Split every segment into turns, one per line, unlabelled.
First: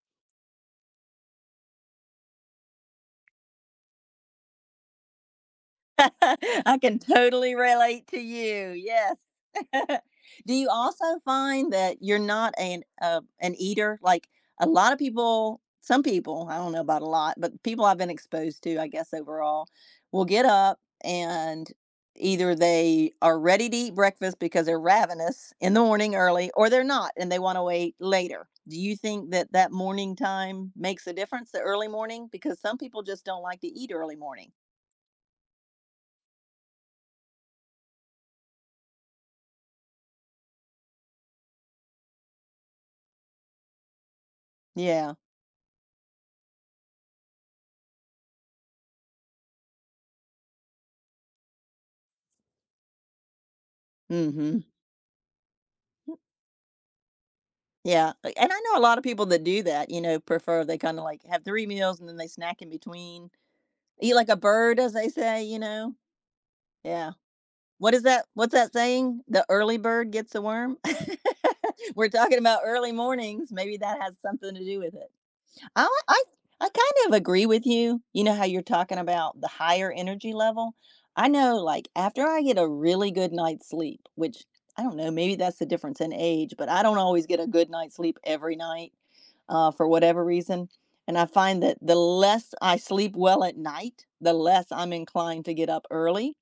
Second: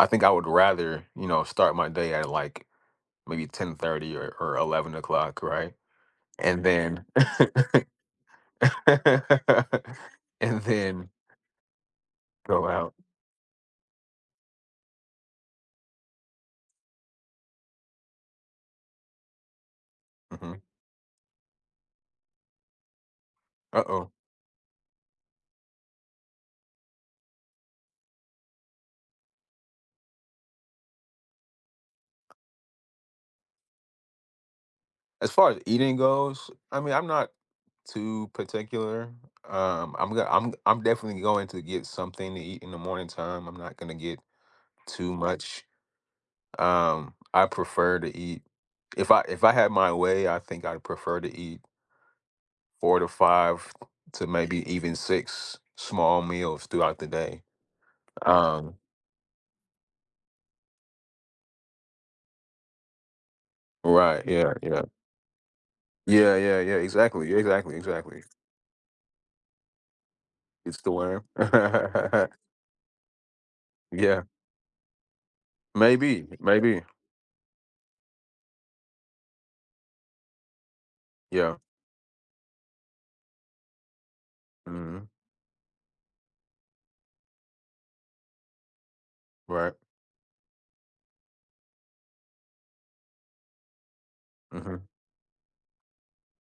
I think I would rather, you know, start my day at, like, maybe 10:30 or or 11 o'clock, right? And
I can
then
totally relate to you, yes. Do
and
you also
then
find that you're not
go
an,
out.
uh an eater? Like, a lotta people some people, I don't know about a lot, but people I've been exposed to, I guess overall, will get
Mhm.
up and either they are ready to eat
Uh-oh.
breakfast because they're ravenous in the morning early or they're not and they wanna wait later. Do you think that that morning time makes a difference, the early morning? Because some people just don't like to eat early morning.
As far as eating goes, I mean, I'm not too particular. Um, I'm g I'm I'm definitely going to get something to eat in the morning time, I'm not gonna get too
Yeah.
much. Um, I prefer to eat if I if I had my way, I think I'd prefer to eat 4 to 5 to
Mhm.
maybe even 6 small meals throughout the day.
Yeah, eh, and I
Um
know a lotta people that do that, you know, prefer they kind of, like, have 3 meals and then they snack in between. Eat
Right,
like a
yeah,
bird,
yeah.
as they say, you know?
Yeah, yeah, yeah,
Yeah.
exactly, exactly,
What is
exactly.
that what's that saying? The early bird gets the worm?
Eats the worm?
We're talking about early mornings, maybe that has
Yeah.
something to do with it. I w I
Maybe,
I
maybe.
kind of agree with you. You know how you're talking about the higher energy level? I
Yeah.
know, like, after I get a really good night's sleep, which I don't
Mhm.
know, maybe that's the difference in age, but I don't always get a good night's sleep every night, uh,
Right.
for whatever reason, and I find that the less I sleep well at night, the less
Mhm.
I'm inclined to get up early,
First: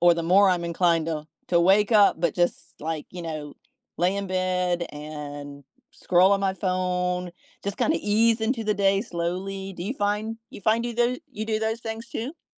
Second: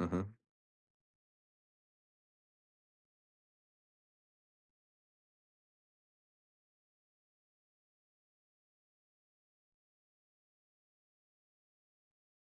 or the more I'm inclined to to wake up, but just, like, you know, lay in bed and scroll on my phone, just kind of ease into the day slowly. Do you find you find you tho you do those things too?